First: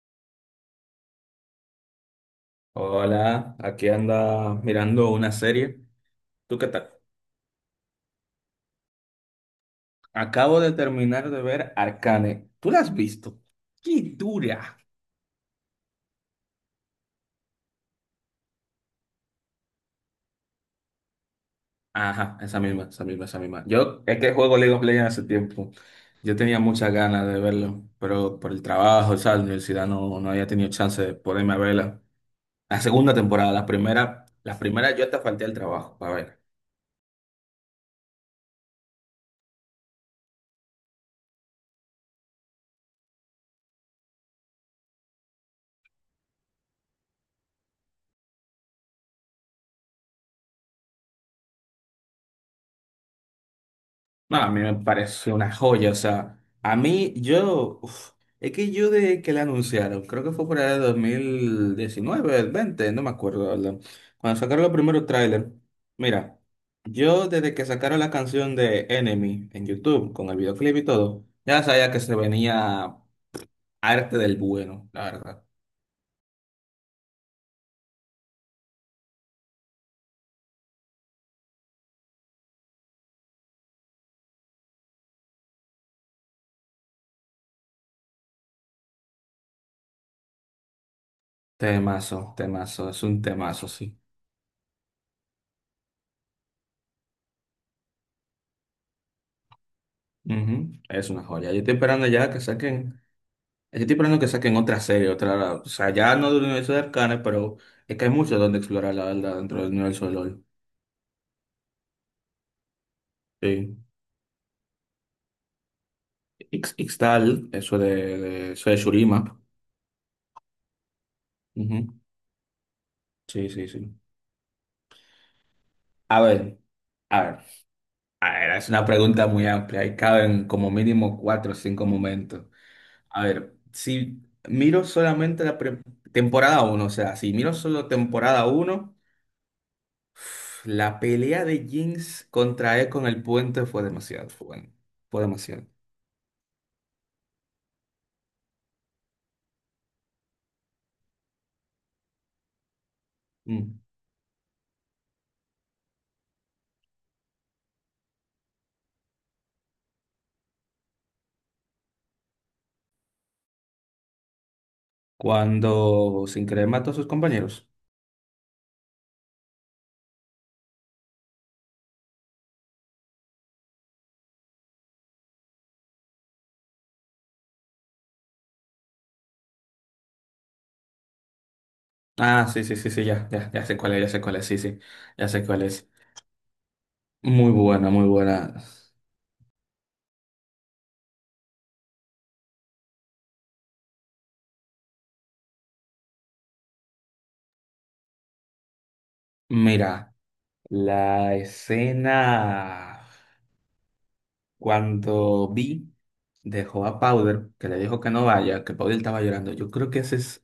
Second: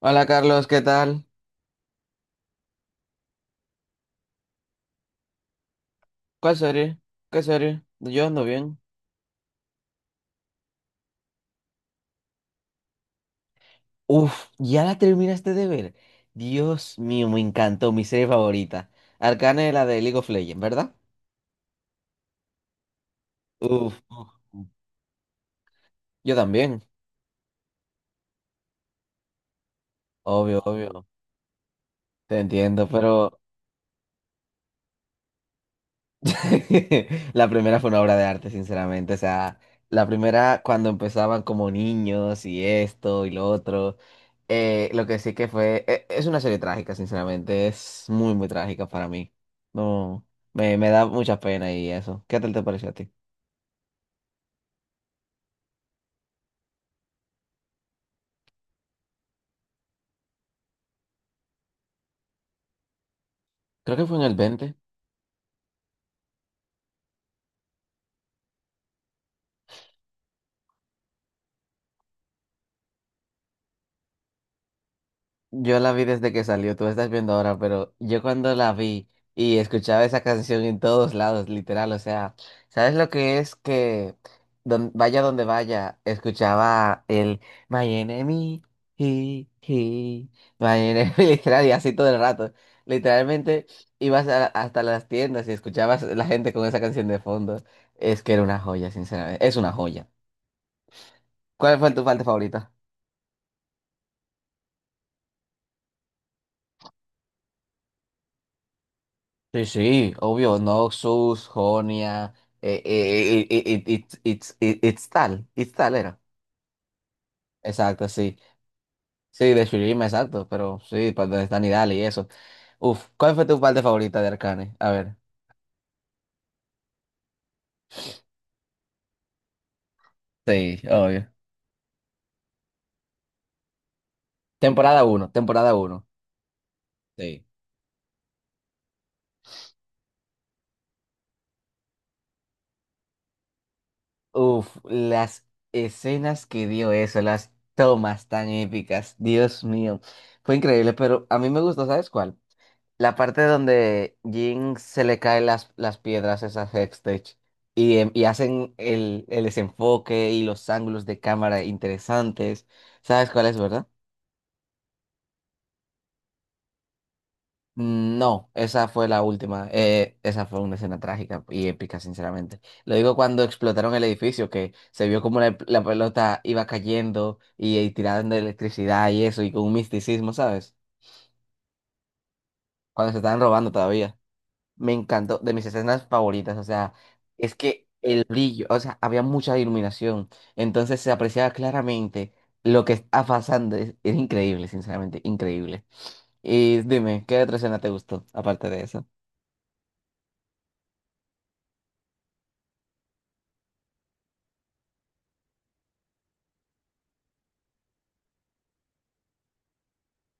Hola Carlos, ¿qué tal? Hola, aquí anda mirando una serie. ¿Cuál ¿Tú qué tal? serie? ¿Qué serie? Yo ando bien. Acabo de terminar de ver Arcane. ¿Tú la has visto? ¡Qué Uf, dura! ya la terminaste de ver. Dios mío, me encantó, mi serie favorita. Arcane es la de League of Legends, ¿verdad? Ajá, esa misma, esa misma, esa misma. Uf, Yo es uf, que juego uf. League of Legends hace tiempo. Yo Yo tenía también. muchas ganas de verlo, pero por el trabajo, o sea, la universidad no había Obvio, tenido chance obvio. de ponerme a verla. Te La entiendo, segunda pero temporada, la primera yo hasta falté al trabajo. la primera fue una obra de arte, sinceramente. O sea, la primera cuando empezaban como niños y esto y lo otro. Lo que sí que fue, es una serie trágica, sinceramente. Es muy, muy trágica para mí. No, me da mucha pena y eso. ¿Qué tal te pareció a ti? No, a mí me parece una joya, o sea, a mí yo, uf, es que yo de que la anunciaron, creo que fue por el 2019, el 20, no me acuerdo, la verdad. Creo que fue en el Cuando sacaron los veinte. primeros trailers, mira, yo desde que sacaron la canción de Enemy en YouTube, con el videoclip y todo, ya sabía que se venía arte del bueno, la verdad. Yo la vi desde que salió, tú la estás viendo ahora, pero yo cuando la vi y escuchaba esa canción en todos lados, literal, o sea, ¿sabes lo que es que vaya donde vaya, escuchaba el My Enemy, he, he, My Enemy, literal, y así todo Temazo, el rato. temazo, es un Literalmente temazo, sí. ibas hasta las tiendas y escuchabas la gente con esa canción de fondo. Es que era una joya, sinceramente, es una joya. Ujú, es una joya. Yo estoy ¿Cuál fue tu esperando parte ya que favorita? saquen. Estoy esperando que saquen otra serie, otra, o sea, ya no del universo de Arcane, pero es que hay mucho donde explorar, la verdad, dentro Sí, del universo de sí, LoL. obvio, Noxus, Jonia, Sí. It's tal era. Ixtal, eso de, Exacto, sí. Eso de Shurima. Sí, de Shurim, exacto, pero sí, para donde están Ujú. Nidal y eso. Uf, ¿cuál fue Sí, tu sí, parte sí. favorita de Arcane? A ver. A ver, a ver, a ver, es una pregunta muy amplia y caben como Sí, mínimo obvio. cuatro o cinco momentos. A ver, si miro Temporada uno, solamente la temporada uno. temporada uno, o sea, si Sí. miro solo temporada uno, la pelea de Jinx contra E con el puente fue demasiado, fue bueno, Uf, fue las demasiado. escenas que dio eso, las tomas tan épicas, Dios mío, fue increíble, pero a mí me gustó, ¿sabes cuál? La parte Mm. donde Jin se le caen las piedras, esas Hextech, y hacen el desenfoque y los ángulos de cámara interesantes. ¿Sabes cuál es, verdad? Cuando sin querer mató a sus compañeros. No, esa fue la última. Esa fue una escena trágica y épica, sinceramente. Lo digo cuando explotaron el edificio, que se vio como la pelota iba cayendo y tirando electricidad y eso, y con un misticismo, ¿sabes? Ah, sí, sí, sí, sí, Cuando se ya, estaban ya, ya robando sé cuál es, ya todavía. sé cuál es, sí, sí, Me ya encantó, sé de cuál mis es. escenas favoritas, o sea, Muy es que buena, muy el buena. brillo, o sea, había mucha iluminación, entonces se apreciaba claramente lo que está pasando, es increíble, sinceramente, increíble. Y dime, ¿qué otra escena te gustó, aparte de eso? Mira, la escena cuando Vi dejó a Powder, que le dijo que no vaya, que Powder estaba llorando. Yo creo que esa es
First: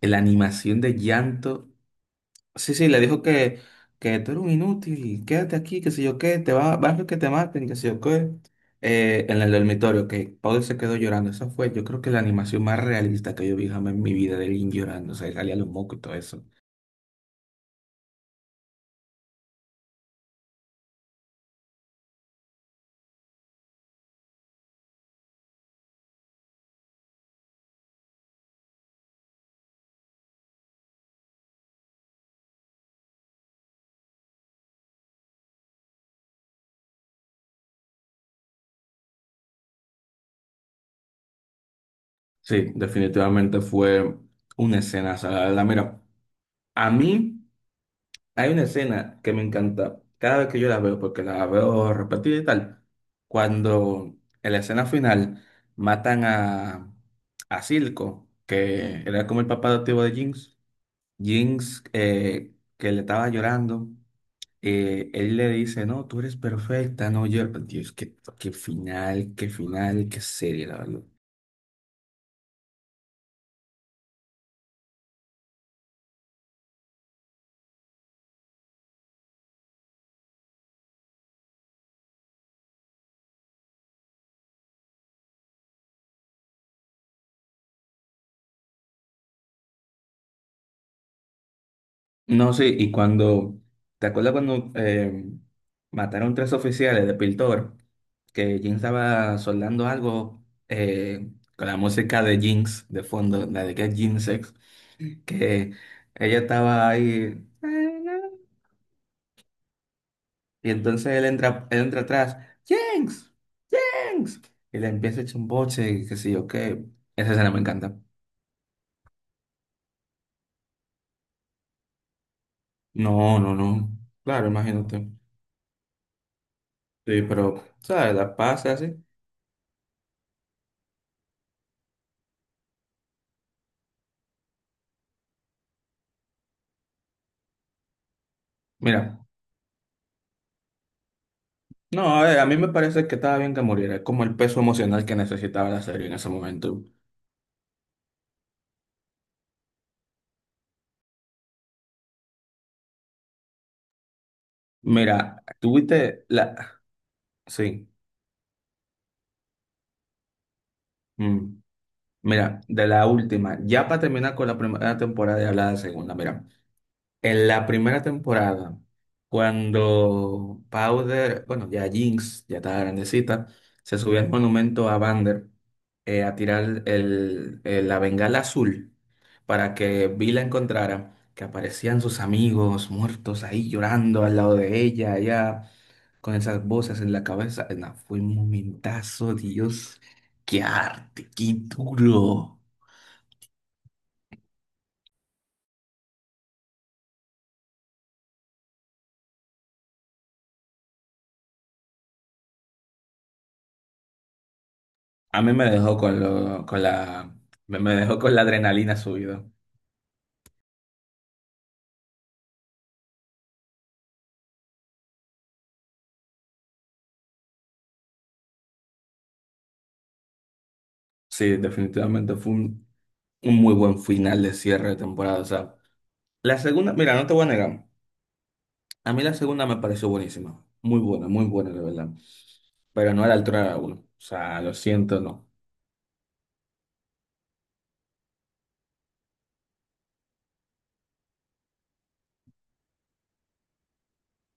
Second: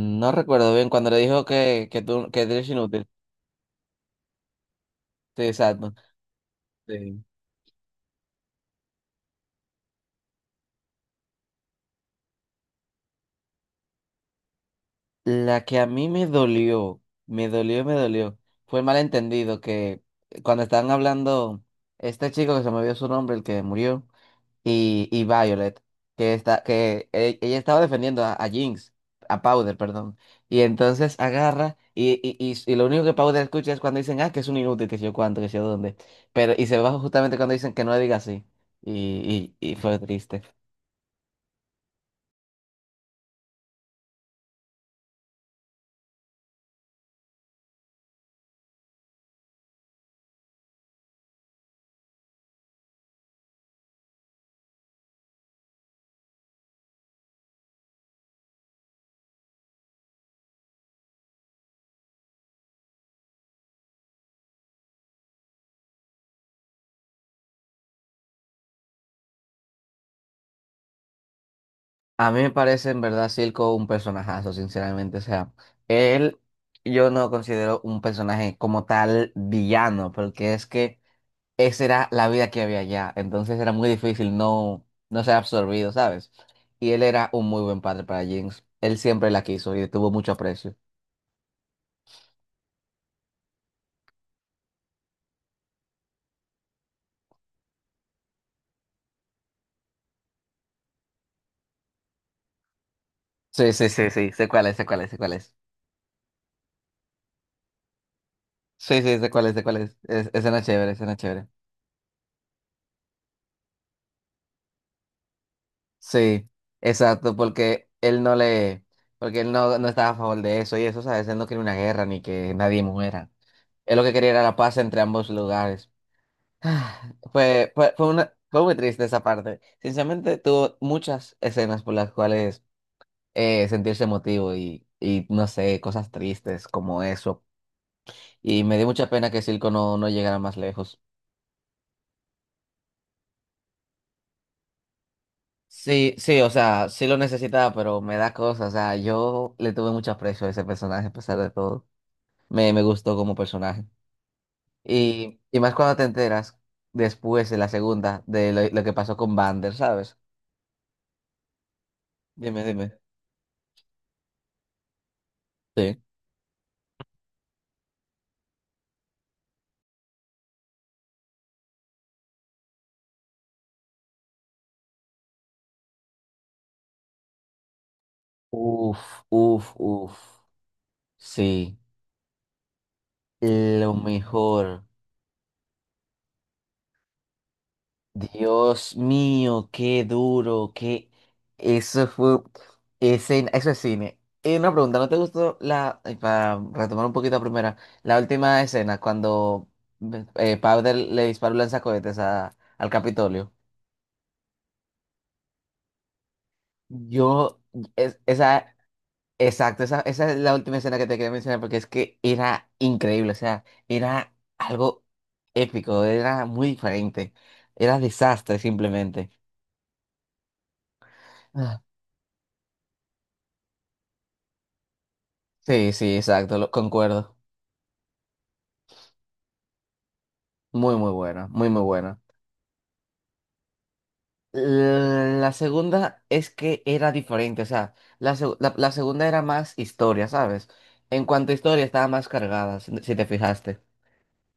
la No recuerdo animación bien, de cuando le dijo llanto. que, tú, que eres Sí, sí, le inútil. dijo que tú eres un inútil, Sí, quédate aquí, que exacto. sé yo qué, te va, vas a ver que Sí. te maten, que sé yo qué. En el dormitorio, que Paul se quedó llorando. Esa fue, yo creo que la animación más realista que yo vi jamás en mi vida de Lin llorando. O sea, le salía La los que a mocos y mí todo me eso. dolió, me dolió, me dolió, fue el malentendido que cuando estaban hablando, este chico que se me olvidó su nombre, el que murió. Y Violet, que está, que e- ella estaba defendiendo a Jinx, a Powder, perdón. Y entonces agarra y lo único que Powder escucha es cuando dicen, ah, que es un inútil, que sé yo cuánto, que sé yo dónde. Pero, y se baja justamente cuando dicen que no le diga así. Y fue triste. Sí, definitivamente fue una escena. O sea, la verdad, mira, a mí, hay una escena que me encanta cada vez que yo la veo, porque la veo repetida y tal. Cuando en la escena final matan a Silco, que era como el papá adoptivo de Jinx. Jinx, que le estaba llorando, él le dice, no, tú eres perfecta, no llores. Dios, qué, qué final, qué final, qué serie, la verdad. A mí me parece en verdad Silco un personajazo, sinceramente. O sea, él yo no lo considero un personaje como tal villano, porque es que esa era la vida que había allá. Entonces era muy difícil no ser absorbido, ¿sabes? Y él era un muy buen padre para Jinx. Él siempre la quiso y le tuvo mucho aprecio. No, sí, y cuando, ¿te acuerdas cuando mataron tres oficiales de Piltover? Que Jinx estaba soldando algo, con la música de Jinx de fondo, la Sí, de sí, Get sí, sí. Sé Jinxes, cuál es, sé cuál es, sé cuál es. que ella estaba ahí. Sí, sí, sé cuál es, sé cuál es. Es, escena Y chévere, entonces escena chévere. Él entra atrás, Jinx, Jinx, y le empieza a echar un boche y qué sé yo Sí, qué. Esa exacto, escena me encanta. Porque él no estaba a favor de eso y eso, ¿sabes? Él no quería una guerra ni que nadie muera. No, no, no. Él lo que quería era Claro, la paz entre imagínate. ambos lugares. Ah, Sí, pero, Fue, fue, fue ¿sabes? una, La fue pasa muy así. triste esa parte. Sinceramente, tuvo muchas escenas por las cuales sentirse emotivo no sé, cosas tristes como eso. Y me dio mucha Mira, pena que Silco no llegara más lejos. no, a ver, a mí me parece que estaba bien que muriera. Es como el peso emocional que necesitaba la serie en Sí, ese sí, o momento. sea, sí lo necesitaba, pero me da cosas. O sea, yo le tuve mucho aprecio a ese personaje a pesar de todo. Me gustó como personaje. Mira, Y más cuando te tuviste la... enteras después de la Sí. segunda de lo que pasó con Vander, ¿sabes? Mm. Mira, Dime, de dime. la última, ya para terminar con la primera temporada y hablar de la Sí. segunda, mira, en la primera temporada, cuando Powder, bueno, ya Jinx, ya estaba grandecita, se subió al monumento a Vander, a tirar el, la bengala azul Uf, uf, para que uf. Vi la encontrara, que Sí, aparecían sus amigos muertos ahí lo llorando al lado de mejor. ella, allá, con esas voces en la cabeza. No, fue un Dios momentazo, mío, Dios. qué ¡Qué duro, qué... arte! ¡Qué Eso fue... duro! Eso es cine. Y una pregunta, ¿no te gustó la... ay, para retomar un poquito la primera, la última escena, cuando Powder le disparó un lanzacohetes al Capitolio. A mí me dejó con lo, con la, Yo... me es- dejó con la esa... adrenalina subida. Exacto, esa es la última escena que te quería mencionar porque es que era increíble, o sea, era algo épico, era muy diferente, era desastre simplemente. Sí, Ah, definitivamente fue un muy buen final de cierre de temporada. O sea, sí, sí, exacto, la segunda, mira, no te concuerdo. voy a negar. A mí la segunda me pareció buenísima. Muy, muy Muy bueno, muy, buena, de muy verdad. bueno. Pero no a la altura de la uno. O sea, lo siento, no. La segunda es que era diferente, o sea, la segunda era más historia, ¿sabes? En cuanto a historia estaba más cargada, si te fijaste.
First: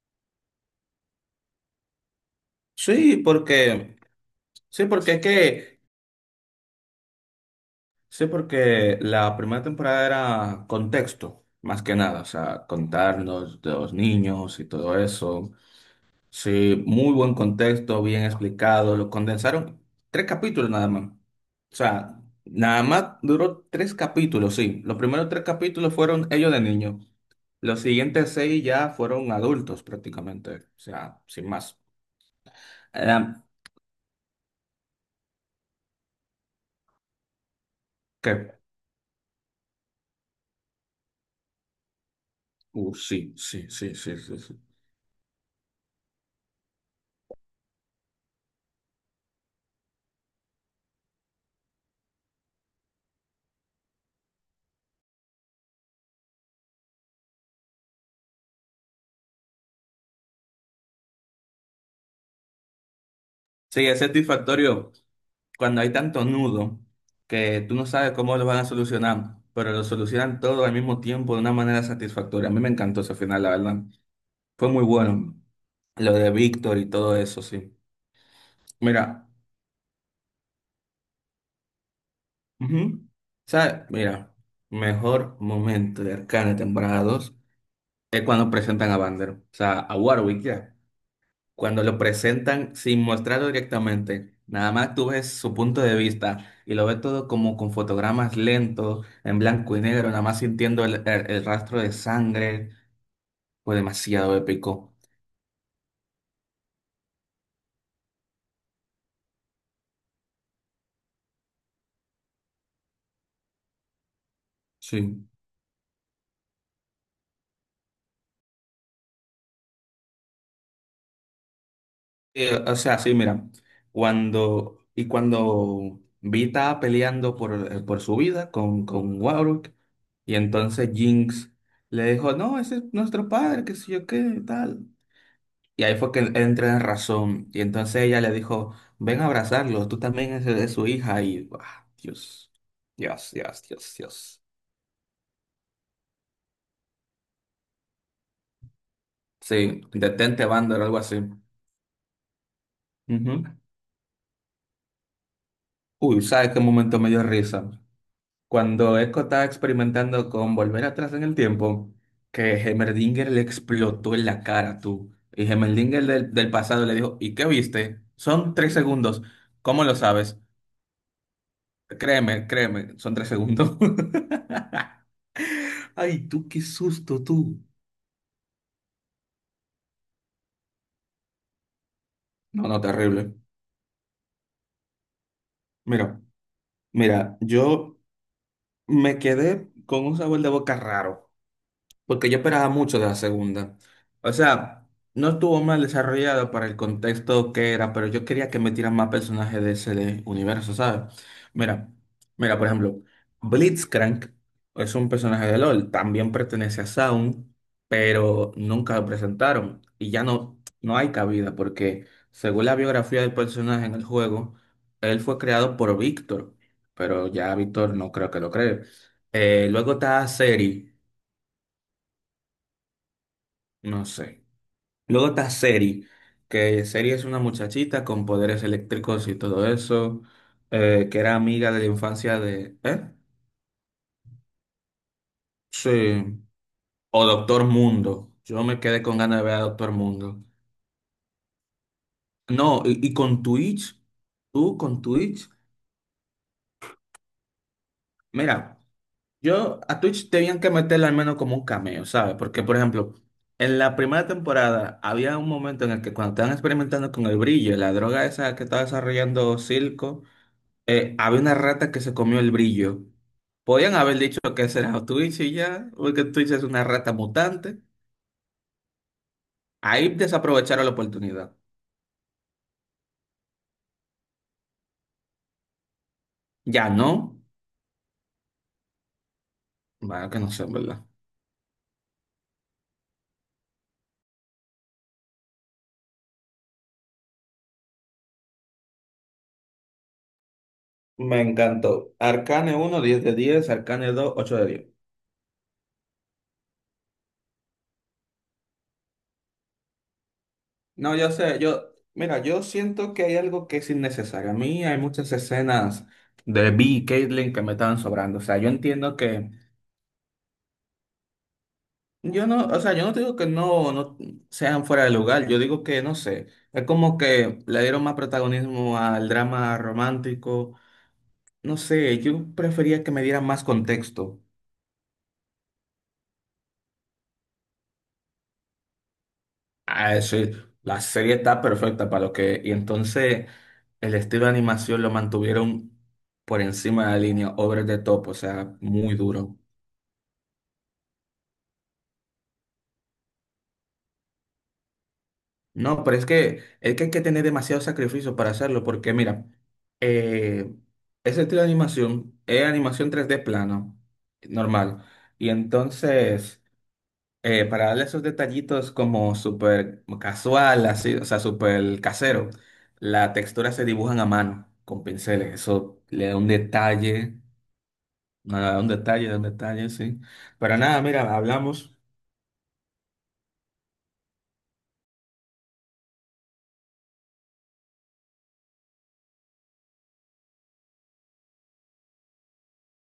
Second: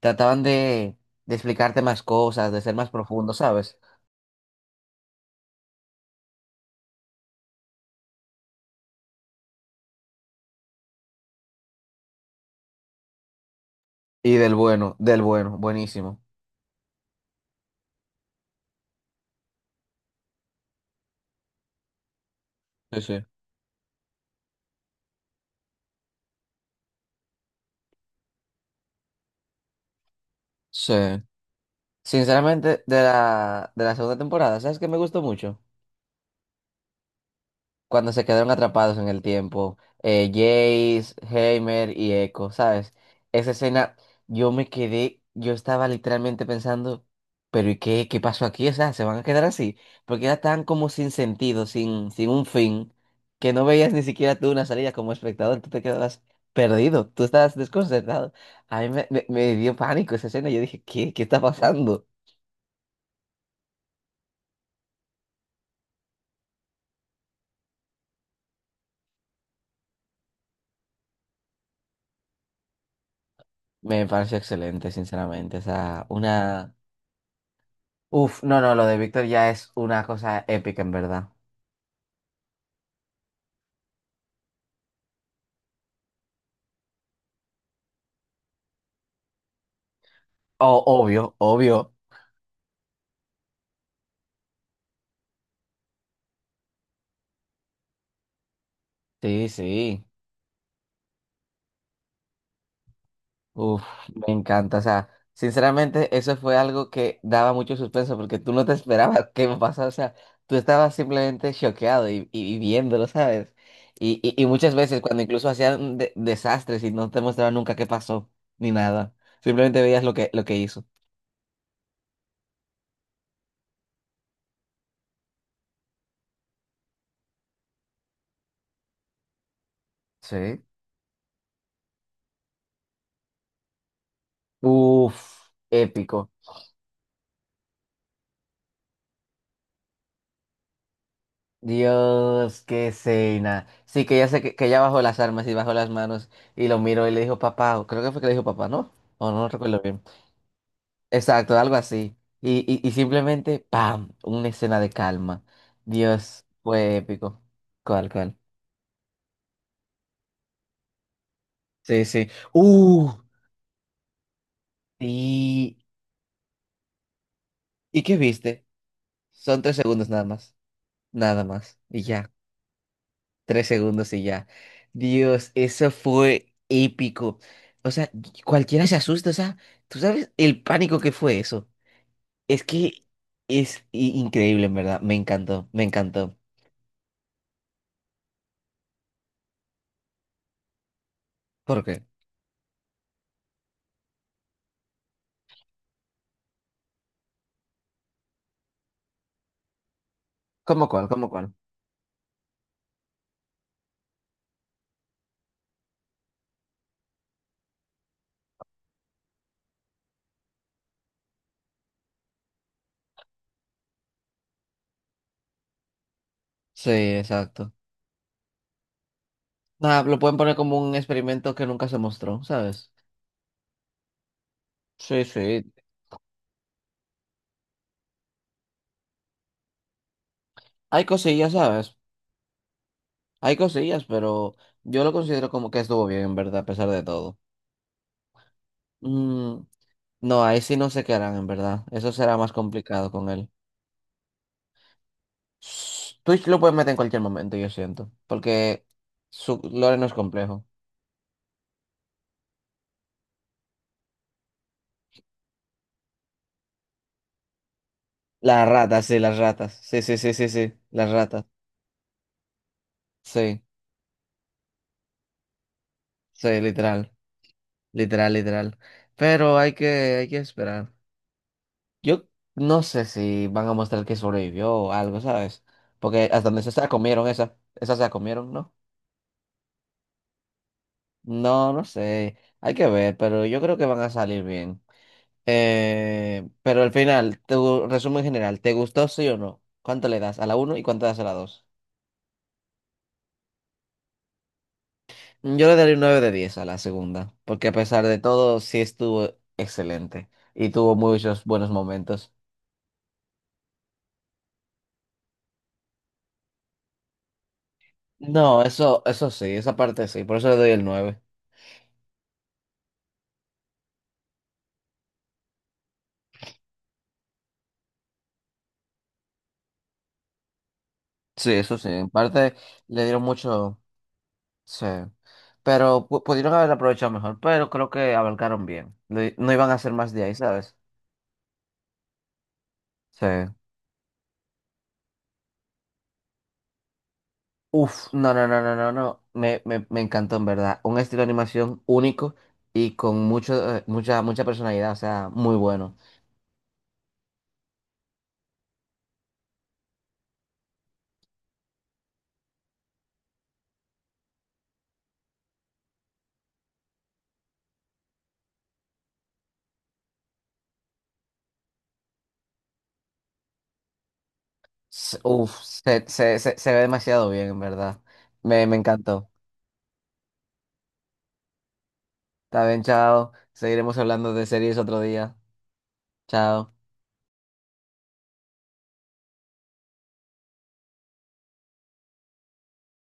Trataban de explicarte más cosas, de ser más Sí, profundo, ¿sabes? porque, sí, porque es que, sí, porque la primera temporada era contexto, más que nada, o sea, contarnos de los Y niños y todo del eso. bueno, buenísimo. Sí, muy buen contexto, bien explicado. Lo condensaron tres capítulos nada más. O sea, nada Sí, más sí. duró tres capítulos, sí. Los primeros tres capítulos fueron ellos de niños. Los siguientes seis ya fueron adultos prácticamente, o Sí. sea, sin más. Sinceramente, de Ah, la, de la segunda temporada, ¿sabes qué me gustó mucho? Cuando se quedaron ¿qué? atrapados en el tiempo, Jace, Heimer y Echo, ¿sabes? Sí, Esa sí, sí, escena, sí, sí, yo sí. me quedé, yo estaba literalmente pensando, pero ¿y qué, pasó aquí? O sea, ¿se van a quedar así? Porque era tan como sin sentido, sin un fin, que no veías ni siquiera tú una salida como espectador, tú te quedabas perdido, tú estabas desconcertado. A mí me dio pánico esa escena, yo dije, ¿qué está pasando? Sí, es satisfactorio cuando hay tanto nudo que tú no sabes cómo lo van a solucionar, pero lo solucionan todo al mismo tiempo de una manera satisfactoria. A mí me encantó ese final, la verdad. Me pareció Fue muy excelente, bueno. sinceramente, o sea, Lo de una... Víctor y todo eso, sí. Uf, no, no, lo de Víctor Mira, ya es una cosa épica, en verdad. ujú. ¿Sabes? Mira, mejor momento de Arcane temporada dos es cuando presentan a Vander, o sea, a Warwick ya. Oh, obvio, Cuando obvio. lo presentan sin mostrarlo directamente, nada más tú ves su punto de vista y lo ves todo como con fotogramas lentos, en Sí, blanco y sí. negro, nada más sintiendo el, el rastro de sangre, fue Uf, me demasiado encanta. O épico. sea, sinceramente, eso fue algo que daba mucho suspenso porque tú no te esperabas que me pasara. O sea, tú estabas simplemente choqueado y viéndolo, ¿sabes? Y muchas veces cuando Sí. incluso hacían desastres y no te mostraban nunca qué pasó, ni nada. Simplemente veías lo que hizo. O sea, sí, mira, cuando Vi estaba peleando por su vida con, Warwick, y Sí. entonces Jinx le dijo, no, ese es nuestro padre, que sé yo qué, tal. Uf, Y ahí fue que épico. él entró en razón. Y entonces ella le dijo, ven a abrazarlo, tú también eres de su hija. Y, ah, Dios, Dios, qué Dios, Dios, escena. Dios, Sí, que ya Dios. sé que ella bajó las armas y bajó las manos y lo miró y le dijo papá, o creo que fue que le dijo papá, ¿no? O no Sí, recuerdo bien. detente, Vander, algo así. Exacto, algo así. Y Ujú. simplemente, ¡pam! Una escena de calma. Uy, Dios, ¿sabes qué fue momento me dio épico. risa? ¿Cuál, cuál? Cuando Echo estaba experimentando con volver atrás en el tiempo, Sí, sí. que ¡Uh! Heimerdinger le explotó en la cara, tú. Y ¿Y, Heimerdinger del pasado le dijo, ¿y qué viste? ¿y qué Son viste? 3 segundos. Son tres ¿Cómo lo segundos nada sabes? más. Nada más. Y ya. Créeme, créeme, son tres Tres segundos. segundos y ya. Dios, eso Ay, tú, fue qué susto, épico. tú. O sea, cualquiera se asusta, o sea, tú sabes el pánico que fue eso. Es No, no, que terrible. es increíble, en verdad. Me encantó, me Mira, encantó. mira, yo me quedé con un sabor de boca raro, ¿Por qué? porque yo esperaba mucho de la segunda. O sea, no estuvo mal desarrollada para el contexto que era, pero yo quería que metieran más personajes de ese universo, ¿Cómo cuál? ¿sabes? ¿Cómo cuál? Mira, mira, por ejemplo, Blitzcrank es un personaje de LOL, también pertenece a Sound, pero nunca lo presentaron y ya no, no hay cabida porque según la biografía del personaje en el juego, él fue creado por Víctor, Sí, pero ya exacto. Víctor no creo que lo cree. Luego Nada, lo está pueden poner como Seri, un experimento que nunca se mostró, ¿sabes? no sé. Sí, Luego está sí. Seri, que Seri es una muchachita con poderes eléctricos y todo eso, Hay que era cosillas, amiga de la ¿sabes? infancia de... ¿Eh? Hay cosillas, pero yo lo considero como que estuvo bien, Sí. en verdad, a pesar de O todo. Doctor Mundo. Yo me quedé con ganas de ver a Mm, Doctor Mundo. no, ahí sí no sé qué harán, en verdad. Eso será más No, y, complicado y con con él. Twitch, tú con Twitch, Twitch lo puedes meter en cualquier momento, yo siento. mira, Porque su yo lore a no es Twitch tenían complejo. que meterle al menos como un cameo, ¿sabes? Porque, por ejemplo, en la primera temporada había un momento en el que cuando estaban experimentando con el brillo, la droga esa que estaba Las desarrollando ratas. Sí, sí, Silco, sí, sí, sí. Las había ratas. una rata que se comió el brillo. Sí, Podían haber dicho que será Twitch y ya, porque Twitch sí, es una literal. rata mutante. Literal, literal. Pero hay que, Ahí hay que desaprovecharon la esperar. oportunidad. Yo no sé si van a mostrar que sobrevivió o algo, ¿sabes? Porque hasta donde se Ya la comieron no, esa. Esa se la comieron, ¿no? bueno, que no sé, ¿en verdad? No, no sé. Hay que ver, pero yo creo que van a salir bien. Pero al final, tu resumen general, ¿te gustó sí o no? ¿Cuánto le das a la uno y cuánto le das a la Me dos? encantó. Arcane uno, 10 de 10. Arcane dos, 8 de 10. Yo le daré un 9/10 a la segunda, porque a pesar de todo, sí estuvo excelente y tuvo No, yo muchos sé, buenos yo, momentos. mira, yo siento que hay algo que es innecesario. A mí hay muchas escenas de Vi y Caitlyn que me estaban sobrando. O sea, No, yo eso, entiendo eso sí, que... esa parte sí, por eso le doy el 9. Yo no, o sea, yo no te digo que no, no sean fuera de lugar, yo digo que no sé, es como que le dieron más protagonismo al drama romántico, Sí, no eso sí, en sé, yo parte prefería le que dieron me dieran más mucho, contexto, sí, pero pudieron haber aprovechado mejor, pero creo que abarcaron bien. No, no iban a hacer más a de ahí, decir, ¿sabes? la serie está perfecta para lo que, y Sí. entonces el estilo de animación lo mantuvieron por encima de la línea, over the Uf, top, no, o no, no, no, sea, no, muy no. duro. Me encantó en verdad. Un estilo de animación único y con mucha personalidad, o sea, muy bueno. No, pero es que hay que tener demasiado sacrificio para hacerlo, porque mira, eh, ese estilo de animación es animación 3D plana, normal. Y entonces, para darle esos detallitos como súper casual, así, o sea, súper casero, las texturas se dibujan a mano con pinceles. Uf, Eso se, le da se, un se, se ve demasiado detalle, bien en verdad. Me nada, un detalle, encantó. da un detalle, sí. Pero nada, mira, hablamos. Está bien, chao. Seguiremos hablando de series otro día. Chao.